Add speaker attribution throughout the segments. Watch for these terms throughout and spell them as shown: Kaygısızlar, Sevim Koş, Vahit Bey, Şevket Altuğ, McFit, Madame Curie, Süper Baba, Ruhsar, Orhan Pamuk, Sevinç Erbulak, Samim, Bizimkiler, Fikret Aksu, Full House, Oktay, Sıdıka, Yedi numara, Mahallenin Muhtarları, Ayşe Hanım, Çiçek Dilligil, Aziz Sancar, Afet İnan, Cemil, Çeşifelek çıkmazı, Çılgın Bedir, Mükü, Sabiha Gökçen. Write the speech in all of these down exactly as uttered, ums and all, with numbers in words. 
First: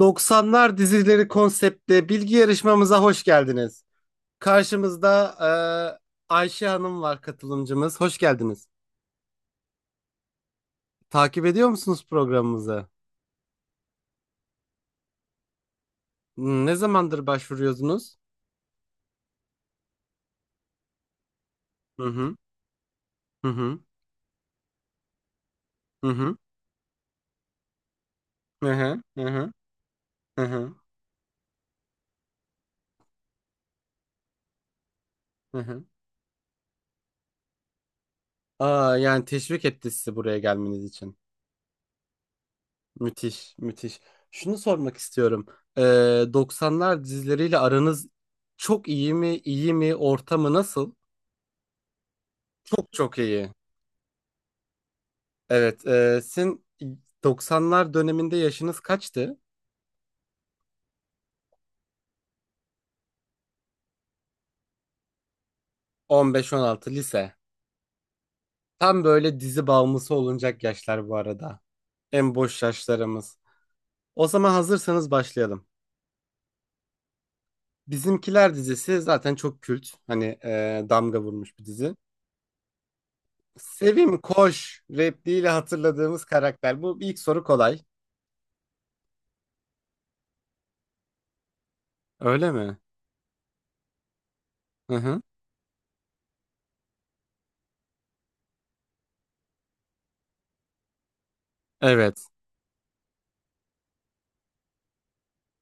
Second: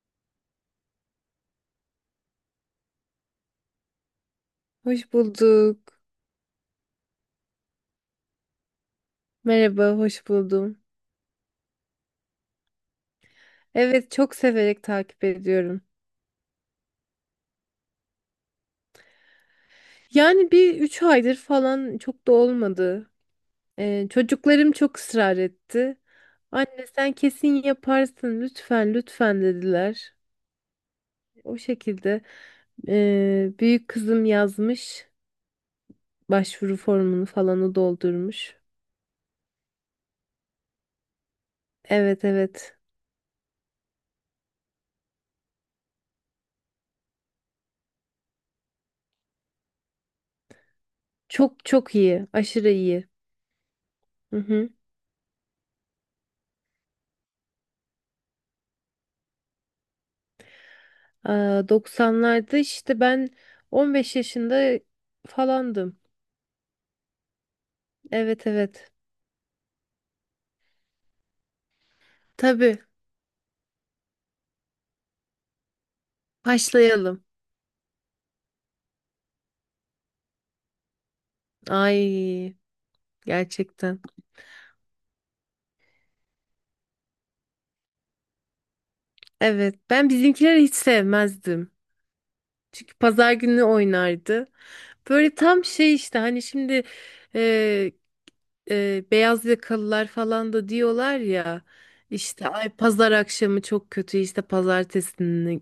Speaker 1: doksanlar dizileri konseptli bilgi yarışmamıza hoş geldiniz.
Speaker 2: Hoş
Speaker 1: Karşımızda
Speaker 2: bulduk.
Speaker 1: e, Ayşe Hanım var katılımcımız. Hoş geldiniz.
Speaker 2: Merhaba, hoş buldum.
Speaker 1: Takip ediyor musunuz programımızı?
Speaker 2: Evet, çok severek takip ediyorum.
Speaker 1: Hmm, Ne zamandır başvuruyorsunuz?
Speaker 2: Yani bir üç aydır falan
Speaker 1: Hı
Speaker 2: çok da
Speaker 1: hı
Speaker 2: olmadı.
Speaker 1: hı hı
Speaker 2: Ee, çocuklarım çok ısrar etti.
Speaker 1: hı
Speaker 2: Anne sen kesin yaparsın
Speaker 1: hı
Speaker 2: lütfen
Speaker 1: hı hı
Speaker 2: lütfen
Speaker 1: hı
Speaker 2: dediler.
Speaker 1: hı hı hı,
Speaker 2: O şekilde ee, büyük kızım yazmış
Speaker 1: hı hı.
Speaker 2: başvuru formunu falanı doldurmuş.
Speaker 1: Aa, yani teşvik etti sizi buraya gelmeniz için.
Speaker 2: Evet evet
Speaker 1: Müthiş, müthiş. Şunu sormak istiyorum. E, doksanlar dizileriyle aranız çok iyi mi, iyi mi, ortamı nasıl?
Speaker 2: çok çok iyi aşırı
Speaker 1: Çok
Speaker 2: iyi.
Speaker 1: çok iyi.
Speaker 2: Hı hı.
Speaker 1: Evet, e, sizin doksanlar döneminde yaşınız kaçtı?
Speaker 2: Aa, doksanlarda işte ben on beş yaşında falandım.
Speaker 1: On beş on altı lise.
Speaker 2: Evet evet.
Speaker 1: Tam böyle dizi bağımlısı olunacak yaşlar bu arada. En boş
Speaker 2: Tabii.
Speaker 1: yaşlarımız. O zaman hazırsanız başlayalım.
Speaker 2: Başlayalım.
Speaker 1: Bizimkiler dizisi zaten çok kült. Hani e, damga vurmuş bir dizi.
Speaker 2: Ay gerçekten.
Speaker 1: Sevim Koş repliğiyle hatırladığımız karakter. Bu ilk soru kolay.
Speaker 2: Evet. Ben bizimkileri hiç sevmezdim.
Speaker 1: Öyle mi?
Speaker 2: Çünkü pazar günü oynardı.
Speaker 1: Hı hı.
Speaker 2: Böyle tam şey işte hani şimdi e, beyaz yakalılar falan da diyorlar ya
Speaker 1: Evet.
Speaker 2: işte ay pazar akşamı çok kötü işte pazartesini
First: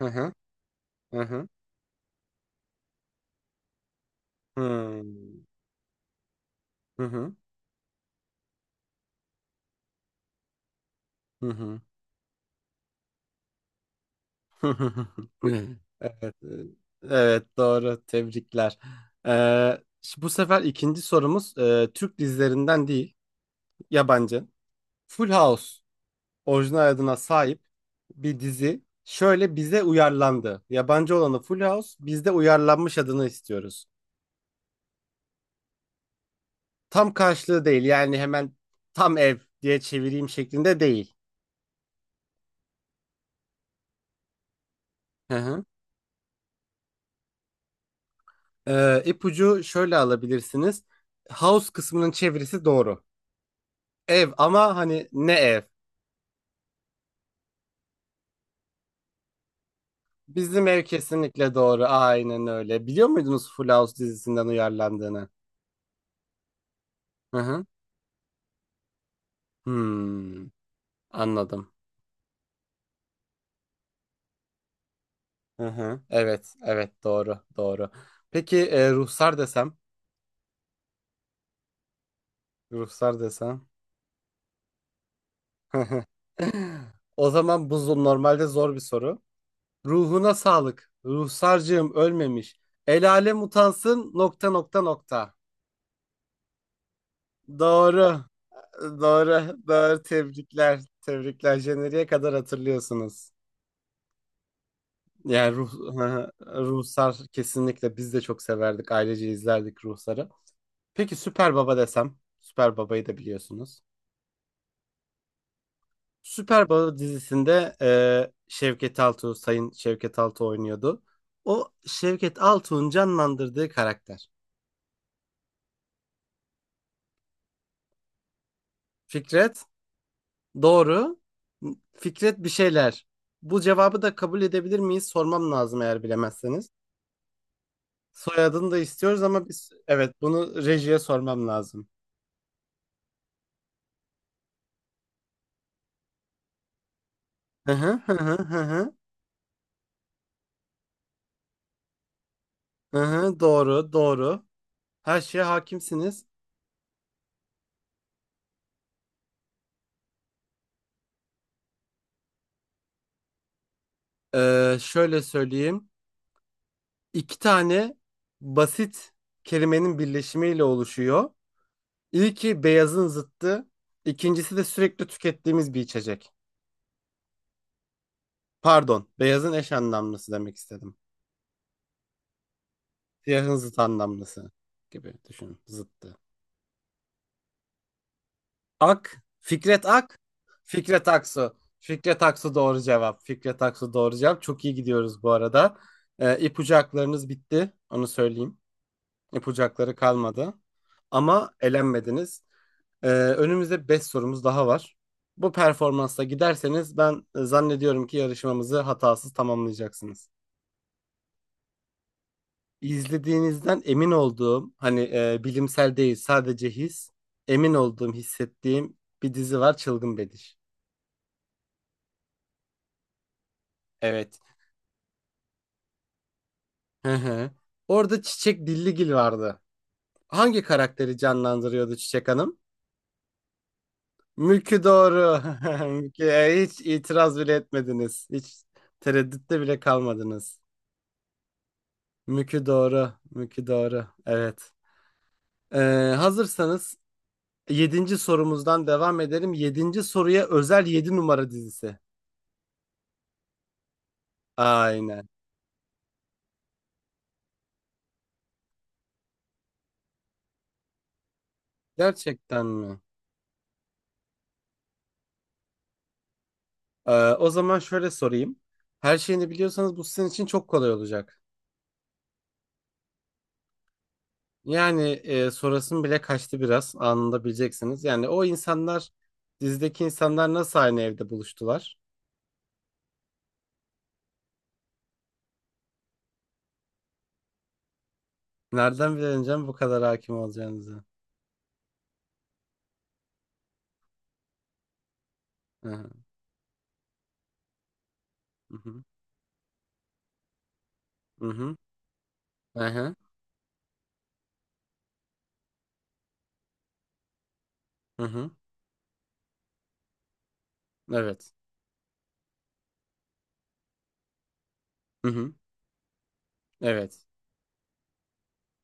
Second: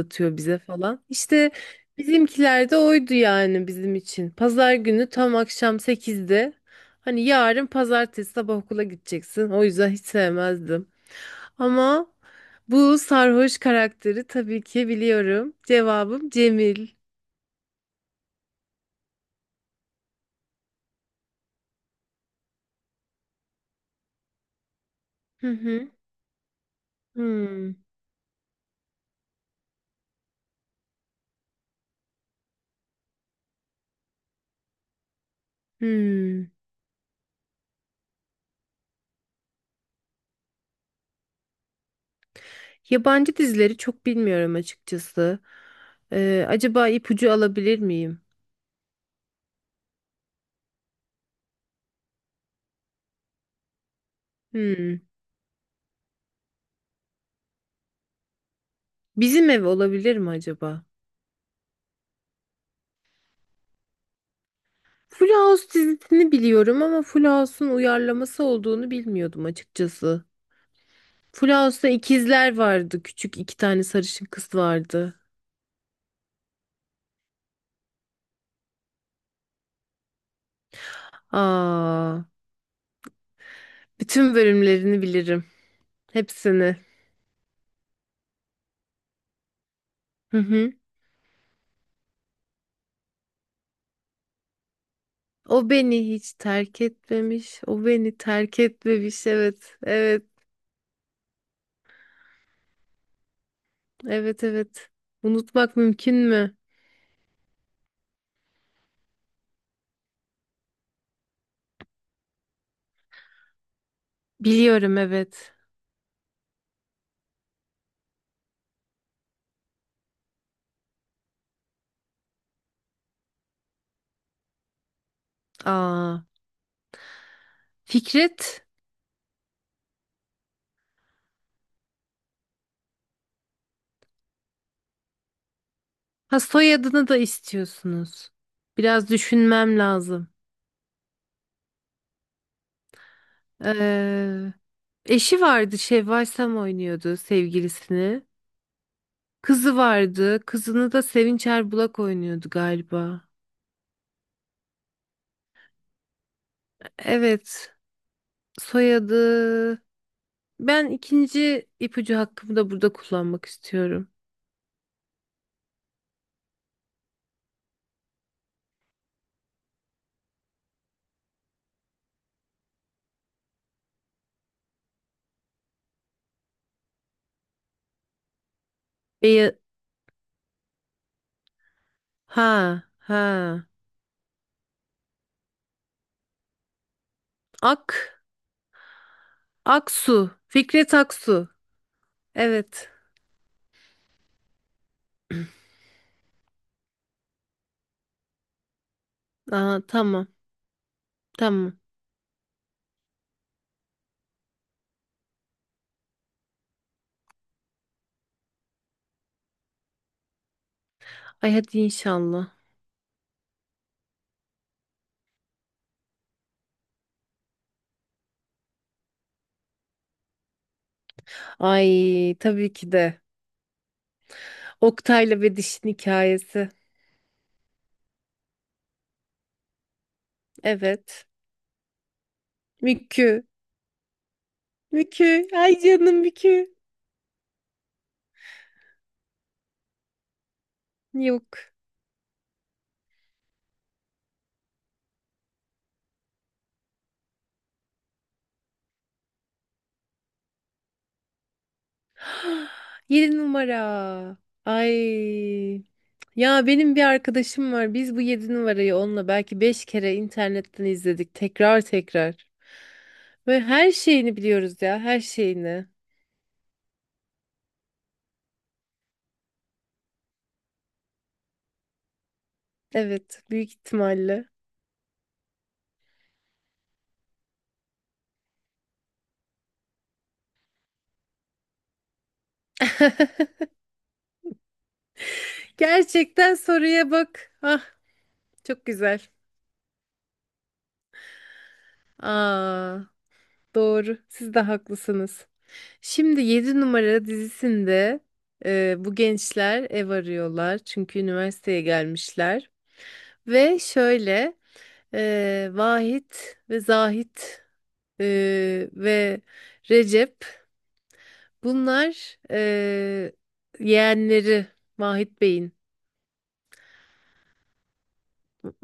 Speaker 1: Hı hı.
Speaker 2: bize falan.
Speaker 1: Hı hı.
Speaker 2: İşte bizimkiler de oydu yani bizim için.
Speaker 1: Hı
Speaker 2: Pazar
Speaker 1: hı.
Speaker 2: günü tam akşam sekizde
Speaker 1: Hı
Speaker 2: hani
Speaker 1: hı.
Speaker 2: yarın pazartesi sabah okula gideceksin. O yüzden hiç sevmezdim.
Speaker 1: Hı hı.
Speaker 2: Ama bu sarhoş karakteri tabii ki biliyorum. Cevabım
Speaker 1: Evet,
Speaker 2: Cemil.
Speaker 1: evet doğru. Tebrikler. Ee, şu- bu sefer ikinci sorumuz e, Türk dizilerinden değil, yabancı. Full
Speaker 2: Hı
Speaker 1: House
Speaker 2: hı.
Speaker 1: orijinal adına sahip
Speaker 2: Hmm.
Speaker 1: bir dizi. Şöyle bize uyarlandı. Yabancı olanı Full House, bizde uyarlanmış adını istiyoruz.
Speaker 2: Hmm.
Speaker 1: Tam karşılığı değil yani hemen tam ev diye çevireyim şeklinde değil.
Speaker 2: Yabancı dizileri çok bilmiyorum
Speaker 1: Hı
Speaker 2: açıkçası.
Speaker 1: hı.
Speaker 2: Ee, acaba ipucu alabilir miyim?
Speaker 1: Ee, ipucu şöyle alabilirsiniz. House kısmının çevirisi doğru. Ev ama
Speaker 2: Hmm.
Speaker 1: hani ne ev?
Speaker 2: Bizim Ev olabilir mi
Speaker 1: Bizim ev
Speaker 2: acaba?
Speaker 1: kesinlikle doğru. Aynen öyle. Biliyor muydunuz Full House dizisinden uyarlandığını?
Speaker 2: Full House dizisini biliyorum ama Full
Speaker 1: Hı hı.
Speaker 2: House'un uyarlaması olduğunu bilmiyordum açıkçası.
Speaker 1: Hmm,
Speaker 2: Full
Speaker 1: anladım.
Speaker 2: House'ta ikizler vardı. Küçük iki tane sarışın kız vardı.
Speaker 1: Hı hı. Evet, evet doğru, doğru. Peki e, Ruhsar desem,
Speaker 2: Aa,
Speaker 1: Ruhsar desem.
Speaker 2: bütün bölümlerini bilirim. Hepsini.
Speaker 1: O zaman bu zo- normalde zor bir soru. Ruhuna
Speaker 2: Hı hı.
Speaker 1: sağlık. Ruhsarcığım ölmemiş. El alem utansın nokta nokta nokta.
Speaker 2: O beni hiç terk etmemiş. O beni
Speaker 1: Doğru.
Speaker 2: terk etmemiş.
Speaker 1: Doğru.
Speaker 2: Evet.
Speaker 1: Doğru.
Speaker 2: Evet.
Speaker 1: Tebrikler. Tebrikler. Jeneriğe kadar hatırlıyorsunuz.
Speaker 2: Evet. Evet.
Speaker 1: Yani ruh,
Speaker 2: Unutmak mümkün mü?
Speaker 1: Ruhsar kesinlikle biz de çok severdik. Ailece izlerdik Ruhsar'ı. Peki Süper Baba desem. Süper Baba'yı da biliyorsunuz.
Speaker 2: Biliyorum evet.
Speaker 1: Süper Baba dizisinde e, Şevket Altuğ, Sayın Şevket Altuğ oynuyordu. O Şevket Altuğ'un canlandırdığı karakter.
Speaker 2: Aa, Fikret,
Speaker 1: Fikret, doğru. Fikret bir şeyler. Bu cevabı da kabul edebilir miyiz? Sormam lazım eğer
Speaker 2: ha
Speaker 1: bilemezseniz.
Speaker 2: soyadını da istiyorsunuz.
Speaker 1: Soyadını da
Speaker 2: Biraz
Speaker 1: istiyoruz ama biz
Speaker 2: düşünmem
Speaker 1: evet
Speaker 2: lazım.
Speaker 1: bunu rejiye sormam lazım.
Speaker 2: Ee, eşi vardı, Şevval Sam oynuyordu
Speaker 1: Hı hı hı
Speaker 2: sevgilisini.
Speaker 1: hı hı.
Speaker 2: Kızı vardı, kızını da Sevinç Erbulak oynuyordu
Speaker 1: Hı
Speaker 2: galiba.
Speaker 1: hı, doğru, doğru. Her şeye hakimsiniz.
Speaker 2: Evet, soyadı. Ben ikinci ipucu hakkımı da burada kullanmak istiyorum.
Speaker 1: Ee, şöyle söyleyeyim. İki tane basit kelimenin birleşimiyle oluşuyor. İlki beyazın zıttı. İkincisi de sürekli tükettiğimiz bir içecek. Pardon, beyazın
Speaker 2: Beya-
Speaker 1: eş anlamlısı demek istedim.
Speaker 2: ha,
Speaker 1: Siyahın
Speaker 2: ha.
Speaker 1: zıt anlamlısı gibi düşünün. Zıttı.
Speaker 2: Ak,
Speaker 1: Ak, Fikret Ak,
Speaker 2: Aksu, Fikret
Speaker 1: Fikret
Speaker 2: Aksu.
Speaker 1: Aksu. Fikret Aksu doğru
Speaker 2: Evet.
Speaker 1: cevap. Fikret Aksu doğru cevap. Çok iyi gidiyoruz bu arada. Ee, ipucu haklarınız bitti. Onu söyleyeyim.
Speaker 2: Aa,
Speaker 1: Yapacakları
Speaker 2: tamam.
Speaker 1: kalmadı. Ama
Speaker 2: Tamam.
Speaker 1: elenmediniz. Ee, önümüzde beş sorumuz daha var. Bu performansla giderseniz ben e, zannediyorum ki yarışmamızı hatasız tamamlayacaksınız.
Speaker 2: Ay hadi inşallah.
Speaker 1: İzlediğinizden emin olduğum, hani e, bilimsel değil sadece his, emin olduğum, hissettiğim bir dizi var Çılgın Bedir.
Speaker 2: Ay tabii ki de.
Speaker 1: Evet.
Speaker 2: Oktay'la ve dişin hikayesi.
Speaker 1: Hı hı. Orada Çiçek Dilligil vardı. Hangi karakteri
Speaker 2: Evet.
Speaker 1: canlandırıyordu Çiçek Hanım?
Speaker 2: Mükü.
Speaker 1: Mülkü doğru.
Speaker 2: Mükü. Ay canım
Speaker 1: Mülkü e,
Speaker 2: Mükü.
Speaker 1: hiç itiraz bile etmediniz. Hiç tereddütte bile kalmadınız.
Speaker 2: Yok.
Speaker 1: Mülkü doğru. Mülkü doğru. Evet. Ee, Hazırsanız yedinci sorumuzdan devam edelim. Yedinci soruya özel Yedi Numara dizisi.
Speaker 2: Yedi numara. Ay.
Speaker 1: Aynen.
Speaker 2: Ya benim bir arkadaşım var. Biz bu yedi numarayı onunla belki beş kere internetten izledik. Tekrar tekrar.
Speaker 1: Gerçekten mi?
Speaker 2: Ve her şeyini biliyoruz ya. Her şeyini.
Speaker 1: Ee, o zaman şöyle sorayım. Her şeyini biliyorsanız bu sizin için çok kolay olacak.
Speaker 2: Evet. Büyük ihtimalle.
Speaker 1: Yani e, sorasım bile kaçtı biraz. Anında bileceksiniz. Yani o insanlar dizideki insanlar nasıl aynı evde buluştular?
Speaker 2: Gerçekten soruya bak. Ah çok
Speaker 1: Nereden
Speaker 2: güzel.
Speaker 1: bilemeyeceğim bu kadar hakim olacağınızı?
Speaker 2: Aa, doğru. Siz de haklısınız.
Speaker 1: Hı hı.
Speaker 2: Şimdi yedi numara dizisinde e,
Speaker 1: Hı
Speaker 2: bu gençler ev arıyorlar. Çünkü
Speaker 1: hı.
Speaker 2: üniversiteye gelmişler.
Speaker 1: Hı hı. Hı hı.
Speaker 2: Ve şöyle e, Vahit ve Zahit
Speaker 1: Hı
Speaker 2: e,
Speaker 1: hı.
Speaker 2: ve Recep
Speaker 1: Evet.
Speaker 2: bunlar e, yeğenleri
Speaker 1: Hı
Speaker 2: Vahit
Speaker 1: hı.
Speaker 2: Bey'in.
Speaker 1: Evet.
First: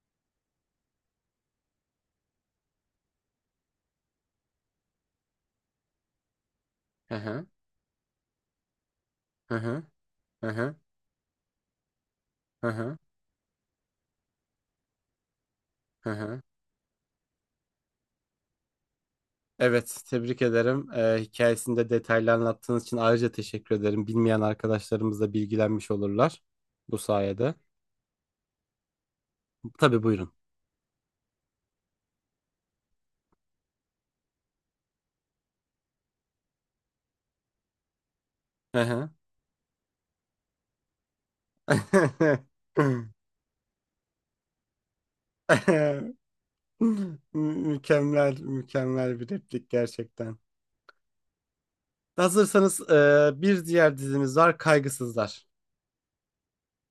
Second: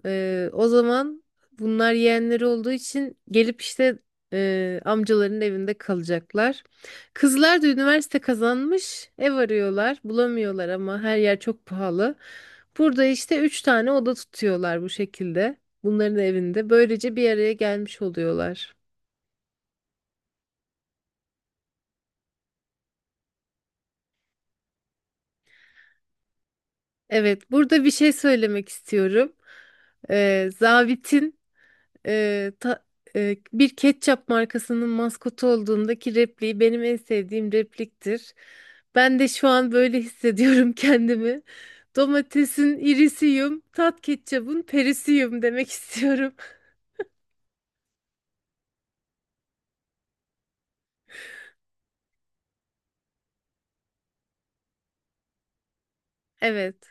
Speaker 2: Ee, o zaman bunlar yeğenleri olduğu için gelip işte e, amcaların evinde kalacaklar.
Speaker 1: Hı hı.
Speaker 2: Kızlar da üniversite kazanmış, ev
Speaker 1: Hı hı.
Speaker 2: arıyorlar,
Speaker 1: Hı
Speaker 2: bulamıyorlar
Speaker 1: hı.
Speaker 2: ama her yer çok pahalı.
Speaker 1: Hı hı.
Speaker 2: Burada işte üç tane oda tutuyorlar bu şekilde.
Speaker 1: Hı
Speaker 2: Bunların
Speaker 1: hı.
Speaker 2: evinde. Böylece bir araya gelmiş oluyorlar.
Speaker 1: Evet, tebrik ederim. Ee, hikayesinde detaylı anlattığınız için ayrıca teşekkür ederim. Bilmeyen arkadaşlarımız da bilgilenmiş olurlar bu
Speaker 2: Evet,
Speaker 1: sayede.
Speaker 2: burada bir şey söylemek istiyorum.
Speaker 1: Tabii buyurun.
Speaker 2: Ee, zabitin e, ta- e, bir ketçap markasının maskotu olduğundaki repliği benim en sevdiğim repliktir.
Speaker 1: Hı hı.
Speaker 2: Ben de şu an böyle hissediyorum kendimi. Domatesin irisiyim, tat ketçabın perisiyim demek istiyorum.
Speaker 1: Mükemmel, mükemmel bir replik gerçekten. Hazırsanız e, bir diğer dizimiz var Kaygısızlar.
Speaker 2: Evet.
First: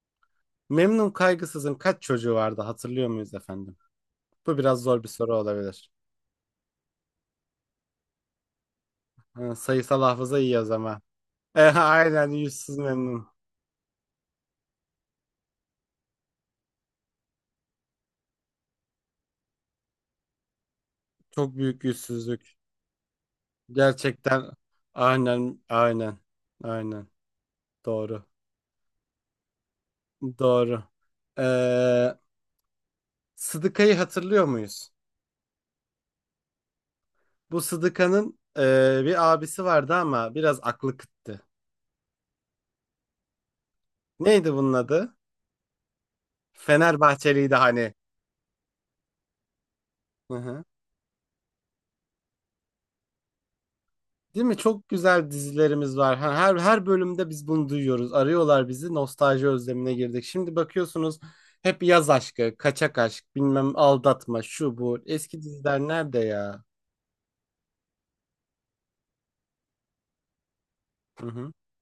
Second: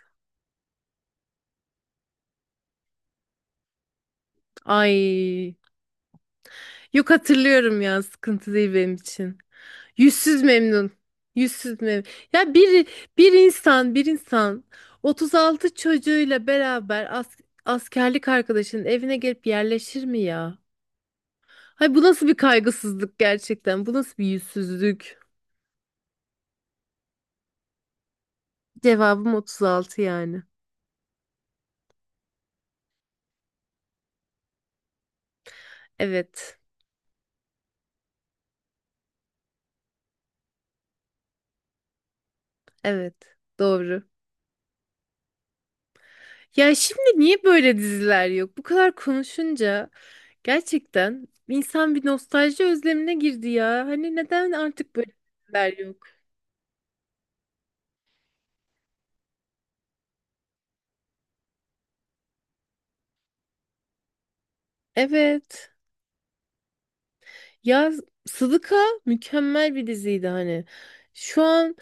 Speaker 1: Memnun Kaygısız'ın kaç çocuğu vardı hatırlıyor muyuz efendim? Bu biraz zor bir soru
Speaker 2: Ay.
Speaker 1: olabilir.
Speaker 2: Yok hatırlıyorum ya sıkıntı değil benim için.
Speaker 1: Ha, sayısal hafıza
Speaker 2: Yüzsüz
Speaker 1: iyi o
Speaker 2: memnun.
Speaker 1: zaman. E,
Speaker 2: Yüzsüz memnun.
Speaker 1: aynen
Speaker 2: Ya
Speaker 1: yüzsüz
Speaker 2: bir
Speaker 1: memnun.
Speaker 2: bir insan bir insan otuz altı çocuğuyla beraber as- askerlik arkadaşının evine gelip yerleşir mi ya?
Speaker 1: Çok büyük
Speaker 2: Hay bu nasıl bir
Speaker 1: yüzsüzlük.
Speaker 2: kaygısızlık gerçekten? Bu nasıl bir
Speaker 1: Gerçekten
Speaker 2: yüzsüzlük?
Speaker 1: aynen aynen aynen doğru
Speaker 2: Cevabım otuz altı yani.
Speaker 1: doğru. Ee, Sıdıka'yı hatırlıyor muyuz?
Speaker 2: Evet.
Speaker 1: Bu Sıdıka'nın e, bir abisi vardı ama biraz aklı kıttı.
Speaker 2: Evet. Doğru.
Speaker 1: Neydi bunun adı?
Speaker 2: Ya şimdi niye
Speaker 1: Fenerbahçeliydi
Speaker 2: böyle
Speaker 1: hani.
Speaker 2: diziler yok? Bu kadar konuşunca
Speaker 1: Hı hı.
Speaker 2: gerçekten insan bir nostalji özlemine girdi ya. Hani
Speaker 1: Değil
Speaker 2: neden
Speaker 1: mi? Çok
Speaker 2: artık böyle
Speaker 1: güzel
Speaker 2: diziler
Speaker 1: dizilerimiz
Speaker 2: yok?
Speaker 1: var. Ha, Her her bölümde biz bunu duyuyoruz. Arıyorlar bizi. Nostalji özlemine girdik. Şimdi bakıyorsunuz hep yaz aşkı, kaçak aşk, bilmem aldatma, şu bu. Eski
Speaker 2: Evet.
Speaker 1: diziler nerede ya?
Speaker 2: Ya Sıdıka mükemmel bir diziydi hani.
Speaker 1: Hı
Speaker 2: Şu
Speaker 1: hı.
Speaker 2: an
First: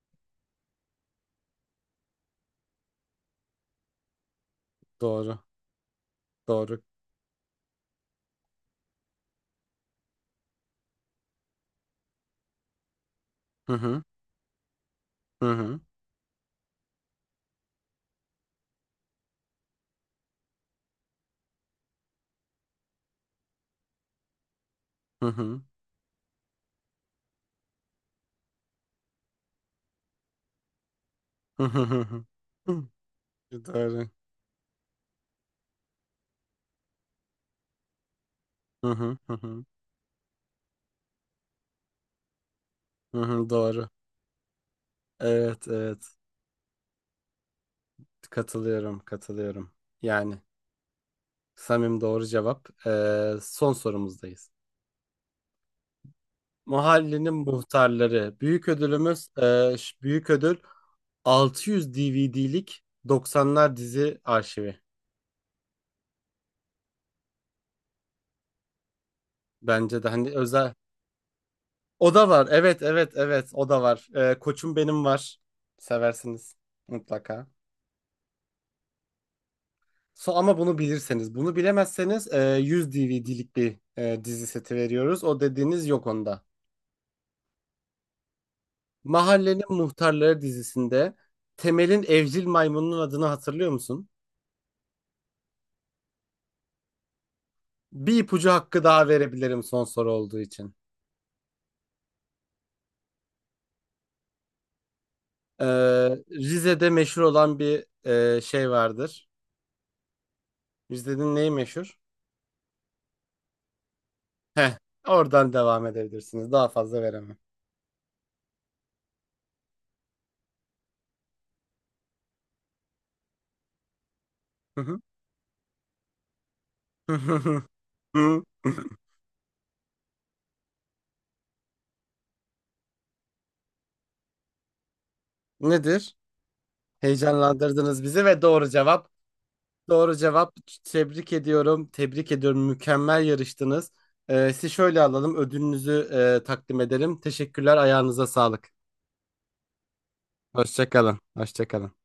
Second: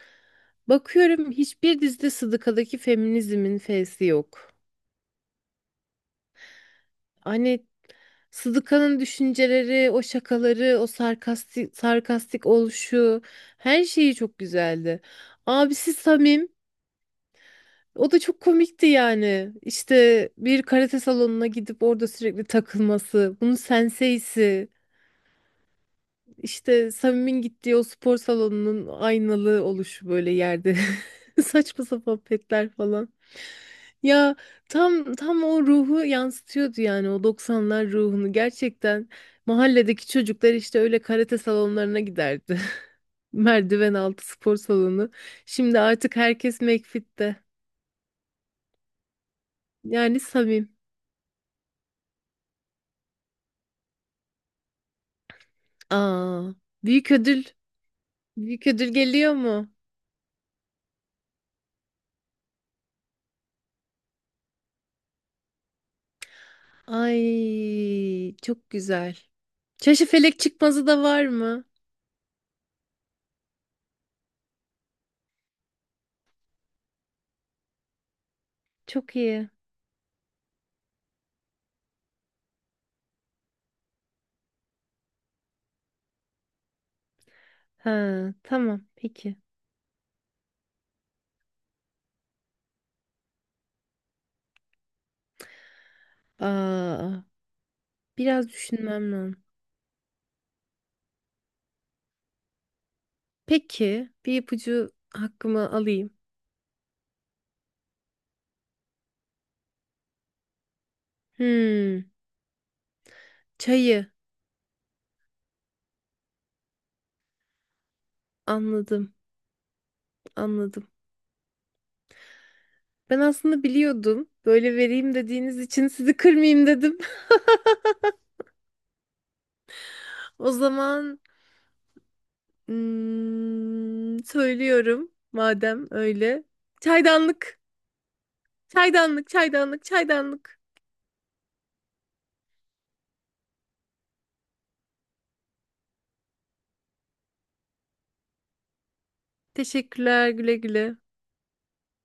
Speaker 2: bakıyorum hiçbir dizide Sıdıka'daki feminizmin fesi yok.
Speaker 1: Doğru. Doğru.
Speaker 2: Hani Sıdıka'nın düşünceleri, o şakaları, o sarkastik, sarkastik oluşu
Speaker 1: Hı
Speaker 2: her
Speaker 1: hı.
Speaker 2: şeyi çok güzeldi.
Speaker 1: Hı hı.
Speaker 2: Abisi Samim. O da çok komikti yani. İşte bir karate salonuna gidip orada sürekli takılması, bunun senseisi,
Speaker 1: Hı hı.
Speaker 2: işte Samim'in gittiği o spor salonunun aynalı oluşu böyle yerde.
Speaker 1: Hı hı.
Speaker 2: Saçma
Speaker 1: Hı
Speaker 2: sapan
Speaker 1: hı.
Speaker 2: petler
Speaker 1: Hı.
Speaker 2: falan.
Speaker 1: Doğru.
Speaker 2: Ya tam tam o ruhu yansıtıyordu yani o doksanlar ruhunu
Speaker 1: Hı
Speaker 2: gerçekten.
Speaker 1: hı. Hı hı.
Speaker 2: Mahalledeki çocuklar işte öyle karate salonlarına giderdi.
Speaker 1: Hı hı. Doğru.
Speaker 2: Merdiven altı spor salonu.
Speaker 1: Evet,
Speaker 2: Şimdi
Speaker 1: evet.
Speaker 2: artık herkes McFit'te.
Speaker 1: Katılıyorum, katılıyorum.
Speaker 2: Yani
Speaker 1: Yani
Speaker 2: Samim.
Speaker 1: Samim doğru cevap. Ee, son sorumuzdayız.
Speaker 2: Aa, büyük
Speaker 1: Mahallenin
Speaker 2: ödül.
Speaker 1: Muhtarları.
Speaker 2: Büyük
Speaker 1: Büyük
Speaker 2: ödül
Speaker 1: ödülümüz
Speaker 2: geliyor mu?
Speaker 1: e, ş- büyük ödül altı yüz D V D'lik doksanlar dizi arşivi.
Speaker 2: Ay, çok güzel.
Speaker 1: Bence de hani
Speaker 2: Çeşifelek
Speaker 1: özel.
Speaker 2: çıkmazı da var mı?
Speaker 1: O da var. Evet evet evet o da var. E, Koçum Benim var. Seversiniz mutlaka.
Speaker 2: Çok iyi.
Speaker 1: So, ama bunu bilirseniz. Bunu bilemezseniz e, yüz D V D'lik bir e, dizi seti veriyoruz. O dediğiniz yok onda.
Speaker 2: Ha, tamam, peki.
Speaker 1: Mahallenin Muhtarları dizisinde Temel'in evcil maymununun adını hatırlıyor musun?
Speaker 2: Aa,
Speaker 1: Bir ipucu
Speaker 2: biraz
Speaker 1: hakkı daha
Speaker 2: düşünmem lazım.
Speaker 1: verebilirim son soru olduğu için.
Speaker 2: Peki, bir ipucu
Speaker 1: Ee,
Speaker 2: hakkımı alayım.
Speaker 1: Rize'de meşhur olan bir e, şey vardır. Rize'nin neyi meşhur?
Speaker 2: Hmm, çayı.
Speaker 1: Heh, oradan devam edebilirsiniz. Daha fazla veremem.
Speaker 2: Anladım, anladım. Ben aslında biliyordum. Böyle
Speaker 1: Hı
Speaker 2: vereyim dediğiniz için sizi kırmayayım dedim.
Speaker 1: hı.
Speaker 2: O zaman Hmm, söylüyorum madem
Speaker 1: Nedir?
Speaker 2: öyle. Çaydanlık,
Speaker 1: Heyecanlandırdınız bizi ve doğru cevap.
Speaker 2: çaydanlık, çaydanlık,
Speaker 1: Doğru cevap.
Speaker 2: çaydanlık.
Speaker 1: Tebrik ediyorum. Tebrik ediyorum. Mükemmel yarıştınız. Ee, sizi şöyle alalım. Ödülünüzü e, takdim edelim. Teşekkürler. Ayağınıza sağlık.
Speaker 2: Teşekkürler güle
Speaker 1: Hoşça
Speaker 2: güle.
Speaker 1: kalın. Hoşça kalın.